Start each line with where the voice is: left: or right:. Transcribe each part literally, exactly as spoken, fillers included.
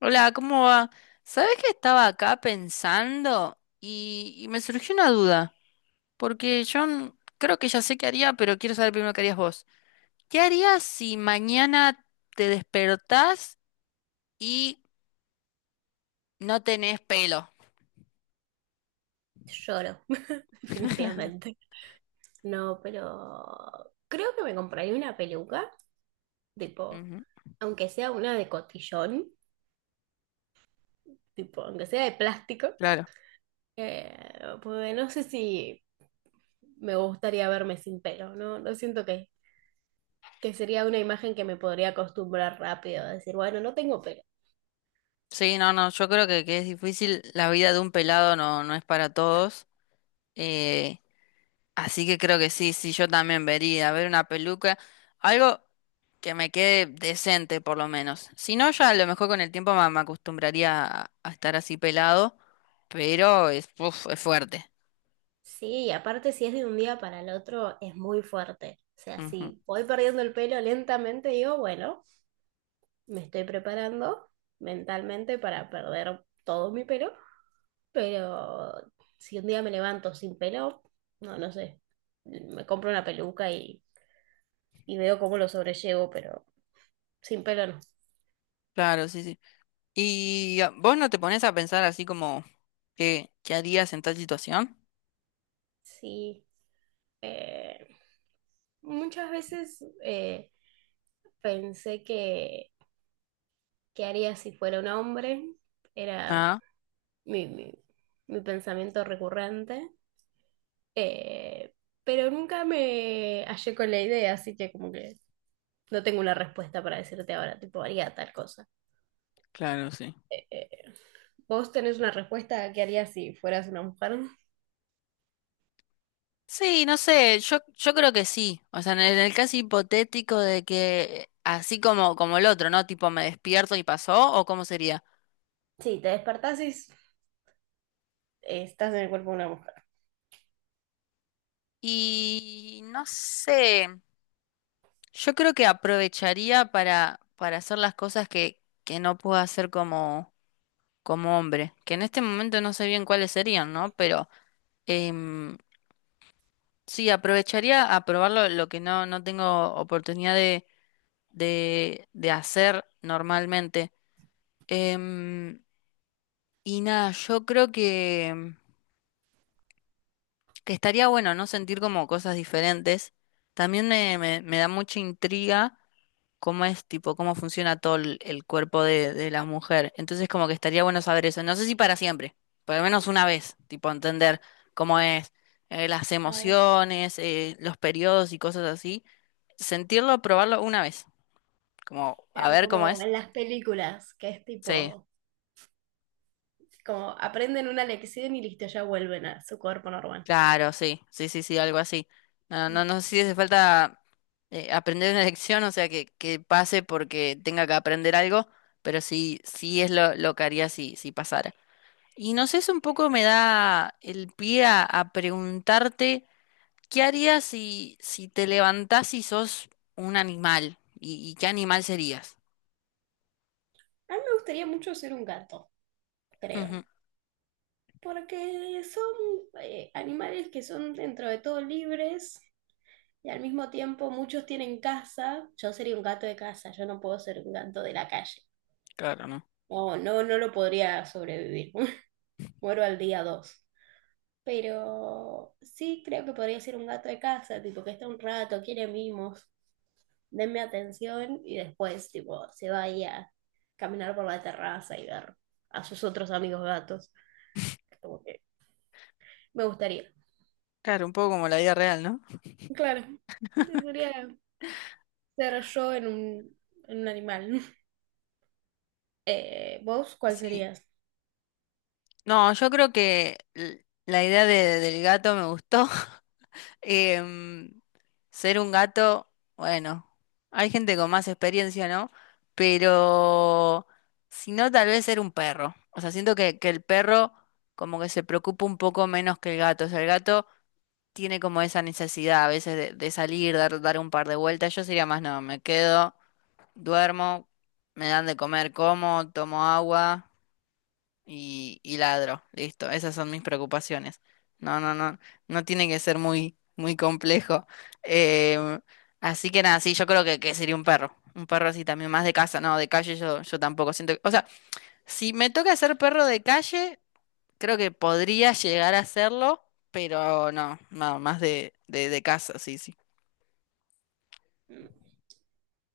left: Hola, ¿cómo va? ¿Sabés que estaba acá pensando y, y me surgió una duda? Porque yo n- creo que ya sé qué haría, pero quiero saber primero qué harías vos. ¿Qué harías si mañana te despertás y no tenés pelo?
right: Lloro, definitivamente. No, pero creo que me compraría una peluca, tipo,
left: Ujú,
right: aunque sea una de cotillón, tipo, aunque sea de plástico,
left: claro.
right: eh, porque no sé si me gustaría verme sin pelo, ¿no? No siento que, que sería una imagen que me podría acostumbrar rápido, a decir, bueno, no tengo pelo.
left: Sí, no, no, yo creo que, que es difícil. La vida de un pelado no, no es para todos. Eh, Así que creo que sí, sí, yo también vería. Ver una peluca. Algo que me quede decente por lo menos. Si no, ya a lo mejor con el tiempo me, me acostumbraría a, a estar así pelado, pero es, uf, es fuerte.
right: Sí, y aparte si es de un día para el otro, es muy fuerte. O sea,
left: Ujú.
right: si voy perdiendo el pelo lentamente, digo, bueno. Me estoy preparando mentalmente para perder todo mi pelo, pero si un día me levanto sin pelo, no, no sé, me compro una peluca y, y veo cómo lo sobrellevo, pero sin pelo no.
left: Claro, sí, sí. ¿Y ah, vos no te pones a pensar así como qué, qué harías en tal situación?
right: Sí, eh, muchas veces eh, pensé que, que haría si fuera un hombre, era
left: Ah,
right: mi, mi, mi pensamiento recurrente, eh, pero nunca me hallé con la idea, así que como que no tengo una respuesta para decirte ahora, tipo, haría tal cosa.
left: claro, sí.
right: Eh, ¿Vos tenés una respuesta a qué harías si fueras una mujer?
left: Sí, no sé, yo, yo creo que sí. O sea, en el, en el caso hipotético de que así como, como el otro, ¿no? Tipo, me despierto y pasó, ¿o cómo sería?
right: Sí, te despertás y s- estás en el cuerpo de una mujer.
left: Y no sé. Yo creo que aprovecharía para, para hacer las cosas que, que no puedo hacer como, como hombre, que en este momento no sé bien cuáles serían, ¿no? Pero em, sí, aprovecharía a probar lo, lo que no, no tengo oportunidad de, de, de hacer normalmente. Em, y nada, yo creo que que estaría bueno, ¿no? Sentir como cosas diferentes. También me, me, me da mucha intriga cómo es, tipo, cómo funciona todo el, el cuerpo de, de la mujer. Entonces, como que estaría bueno saber eso. No sé si para siempre, por lo menos una vez, tipo, entender cómo es, eh, las
right: Claro,
left: emociones, eh, los periodos y cosas así. Sentirlo, probarlo una vez, como a
right: claro,
left: ver cómo
right: como
left: es.
right: en las películas, que es
left: Sí.
right: tipo, como aprenden una lección y listo, ya vuelven a su cuerpo normal.
left: Claro, sí, sí, sí, sí, algo así. No, no, no sé si hace falta eh, aprender una lección, o sea, que, que pase porque tenga que aprender algo, pero sí, sí es lo, lo que haría si, si pasara. Y no sé, eso un poco me da el pie a, a preguntarte, ¿qué harías si, si te levantás y sos un animal? ¿Y, y qué animal serías?
right: A mí me gustaría mucho ser un gato, creo,
left: Ujú.
right: porque son eh, animales que son dentro de todo libres y al mismo tiempo muchos tienen casa. Yo sería un gato de casa, yo no puedo ser un gato de la calle.
left: Claro, ¿no?
right: No, no, no lo podría sobrevivir. Muero al día dos. Pero sí creo que podría ser un gato de casa, tipo que está un rato, quiere mimos, denme atención y después, tipo, se vaya a caminar por la terraza y ver a sus otros amigos gatos. Como que me gustaría.
left: Claro, un poco como la vida real, ¿no?
right: Claro, debería ser yo en un, en un animal. Eh, ¿vos cuál
left: Sí.
right: serías?
left: No, yo creo que l- la idea de- del gato me gustó. Em, Ser un gato, bueno, hay gente con más experiencia, ¿no? Pero si no, tal vez ser un perro. O sea, siento que, que el perro como que se preocupa un poco menos que el gato. O sea, el gato tiene como esa necesidad a veces de, de salir, dar, dar un par de vueltas. Yo sería más, no, me quedo, duermo, me dan de comer, como, tomo agua y, y ladro. Listo, esas son mis preocupaciones. No, no, no, no tiene que ser muy, muy complejo. Em, Así que nada, sí, yo creo que, que sería un perro. Un perro así también, más de casa, no, de calle yo, yo tampoco siento que- O sea, si me toca ser perro de calle, creo que podría llegar a serlo, pero no, no, más de, de, de casa, sí, sí.
right: Mm,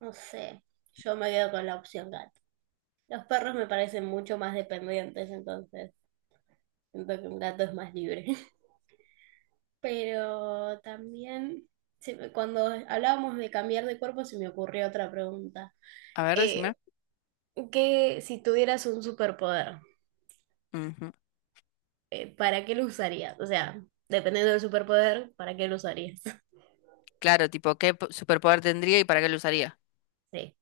right: no sé, yo me quedo con la opción gato. Los perros me parecen mucho más dependientes, entonces siento que un gato es más libre. Pero también, cuando hablábamos de cambiar de cuerpo, se me ocurrió otra pregunta.
left: A ver, decime.
right: Eh, ¿qué, si tuvieras un superpoder,
left: Ujú.
right: eh, para qué lo usarías? O sea, dependiendo del superpoder, ¿para qué lo usarías?
left: Claro, tipo, ¿qué po- superpoder tendría y para qué lo usaría?
right: Sí.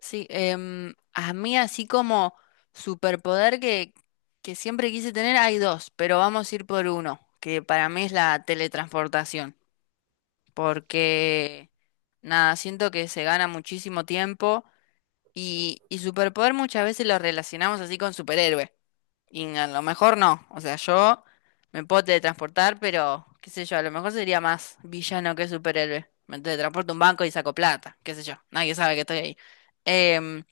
left: Sí, em, a mí así como superpoder que, que siempre quise tener, hay dos, pero vamos a ir por uno, que para mí es la teletransportación, porque nada, siento que se gana muchísimo tiempo y, y superpoder muchas veces lo relacionamos así con superhéroe. Y a lo mejor no. O sea, yo me puedo teletransportar, pero qué sé yo, a lo mejor sería más villano que superhéroe. Me teletransporto a un banco y saco plata, qué sé yo. Nadie sabe que estoy ahí. Em,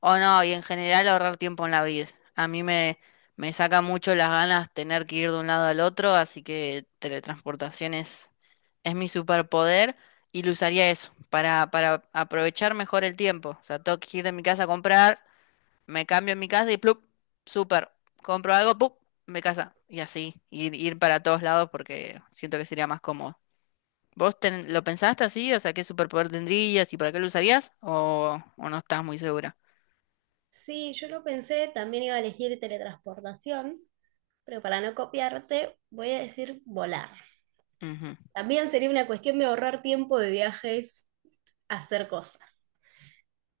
left: o no, y en general ahorrar tiempo en la vida. A mí me, me saca mucho las ganas tener que ir de un lado al otro, así que teletransportación es, es mi superpoder y lo usaría eso, para, para aprovechar mejor el tiempo. O sea, tengo que ir de mi casa a comprar me cambio en mi casa y plup, súper, compro algo, plup, me casa. Y así, ir, ir para todos lados porque siento que sería más cómodo. ¿Vos ten- lo pensaste así? O sea, ¿qué superpoder tendrías y para qué lo usarías? ¿O, o no estás muy segura?
right: Sí, yo lo pensé, también iba a elegir teletransportación, pero para no copiarte, voy a decir volar.
left: Ujú.
right: También sería una cuestión de ahorrar tiempo de viajes a hacer cosas,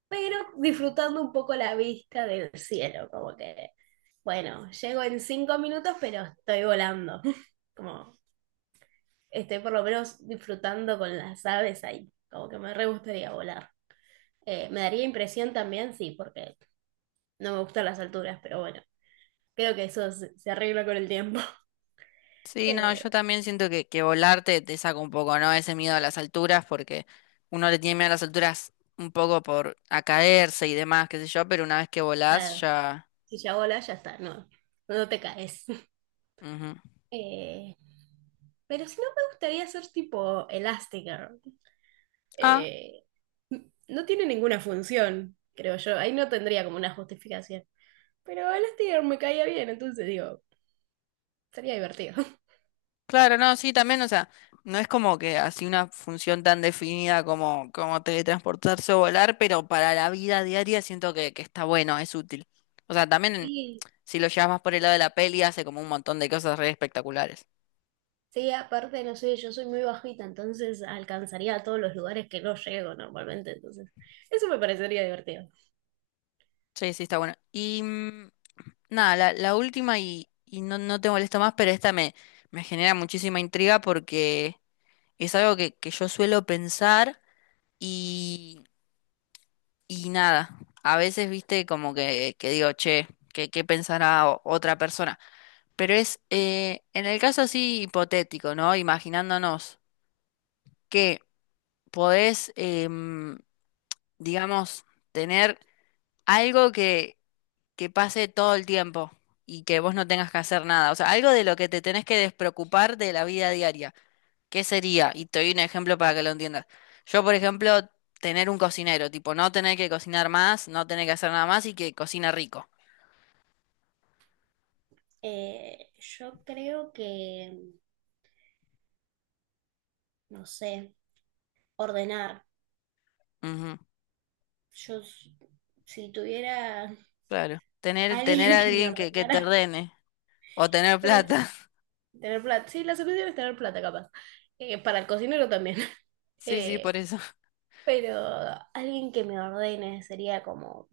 right: pero disfrutando un poco la vista del cielo, como que, bueno, llego en cinco minutos, pero estoy volando, como estoy por lo menos disfrutando con las aves ahí, como que me re gustaría volar. Eh, me daría impresión también, sí, porque no me gustan las alturas, pero bueno, creo que eso se, se arregla con el tiempo.
left: Sí, no,
right: Eh,
left: yo también siento que, que volar te, te saca un poco, ¿no? Ese miedo a las alturas, porque uno le tiene miedo a las alturas un poco por a caerse y demás, qué sé yo, pero una vez que volás
right: nada,
left: ya...
right: si ya volas, ya está, no, no te caes.
left: Ujú.
right: Eh, pero si no, me gustaría ser tipo Elastigirl, eh, no tiene ninguna función, creo yo. Ahí no tendría como una justificación. Pero Elastigirl me caía bien, entonces digo, sería divertido.
left: Claro, no, sí, también, o sea, no es como que así una función tan definida como, como teletransportarse o volar, pero para la vida diaria siento que, que está bueno, es útil. O sea, también
right: Sí,
left: si lo llevas más por el lado de la peli, hace como un montón de cosas re espectaculares.
right: sí, aparte, no sé, yo soy muy bajita, entonces alcanzaría a todos los lugares que no llego normalmente, entonces eso me parecería divertido.
left: Sí, sí, está bueno. Y mm, nada, la, la última, y, y no, no te molesto más, pero esta me, me genera muchísima intriga porque es algo que, que yo suelo pensar. Y y nada, a veces viste como que, que digo, che, ¿qué, qué pensará o- otra persona? Pero es, eh, en el caso así hipotético, ¿no? Imaginándonos que podés, em, digamos, tener algo que, que pase todo el tiempo y que vos no tengas que hacer nada. O sea, algo de lo que te tenés que despreocupar de la vida diaria. ¿Qué sería? Y te doy un ejemplo para que lo entiendas. Yo, por ejemplo, tener un cocinero, tipo, no tener que cocinar más, no tener que hacer nada más y que cocina rico.
right: Eh, yo creo que, no sé, ordenar.
left: Ujú,
right: Yo s- si tuviera
left: claro. Tener, tener
right: alguien
left: a
right: que me
left: alguien que, que te
right: ordenara,
left: ordene o tener
right: pero en
left: plata.
right: sí tener plata. Sí, la solución es tener plata, capaz. Eh, para el cocinero también.
left: Sí, sí, por
right: Eh,
left: eso.
right: pero alguien que me ordene sería como...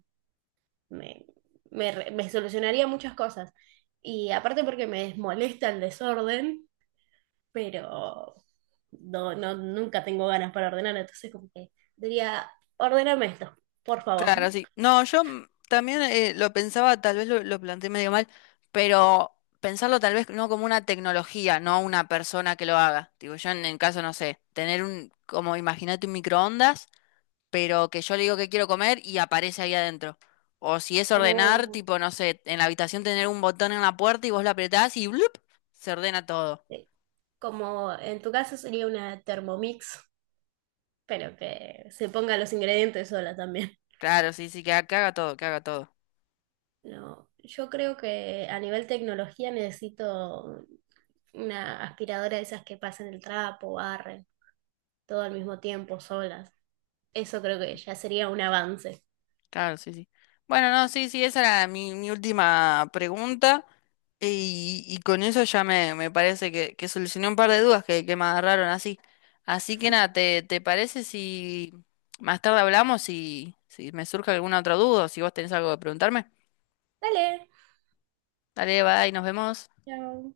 right: Me, me, re- me solucionaría muchas cosas. Y aparte porque me molesta el desorden, pero no, no nunca tengo ganas para ordenar, entonces como que diría, ordéname esto, por favor.
left: Claro, sí. No, yo mm, también eh, lo pensaba, tal vez lo, lo planteé medio mal, pero pensarlo tal vez no como una tecnología, no una persona que lo haga. Digo, yo en el caso, no sé, tener un, como imagínate un microondas, pero que yo le digo que quiero comer y aparece ahí adentro. O si es
right: Como,
left: ordenar, tipo, no sé, en la habitación tener un botón en la puerta y vos lo apretás y ¡blup! Se ordena todo.
right: eh, como en tu caso sería una Thermomix, pero que se ponga los ingredientes sola también.
left: Claro, sí, sí, que, ha- que haga todo, que haga todo.
right: No, yo creo que a nivel tecnología necesito una aspiradora de esas que pasan el trapo, barren, todo al mismo tiempo, solas. Eso creo que ya sería un avance.
left: Claro, sí, sí. Bueno, no, sí, sí, esa era mi, mi última pregunta. Y, y con eso ya me, me parece que, que solucioné un par de dudas que, que me agarraron así. Así que nada, ¿te, te parece si más tarde hablamos y si me surge alguna otra duda o si vos tenés algo que preguntarme?
right: Dale.
left: Dale, bye, nos vemos.
right: Chao.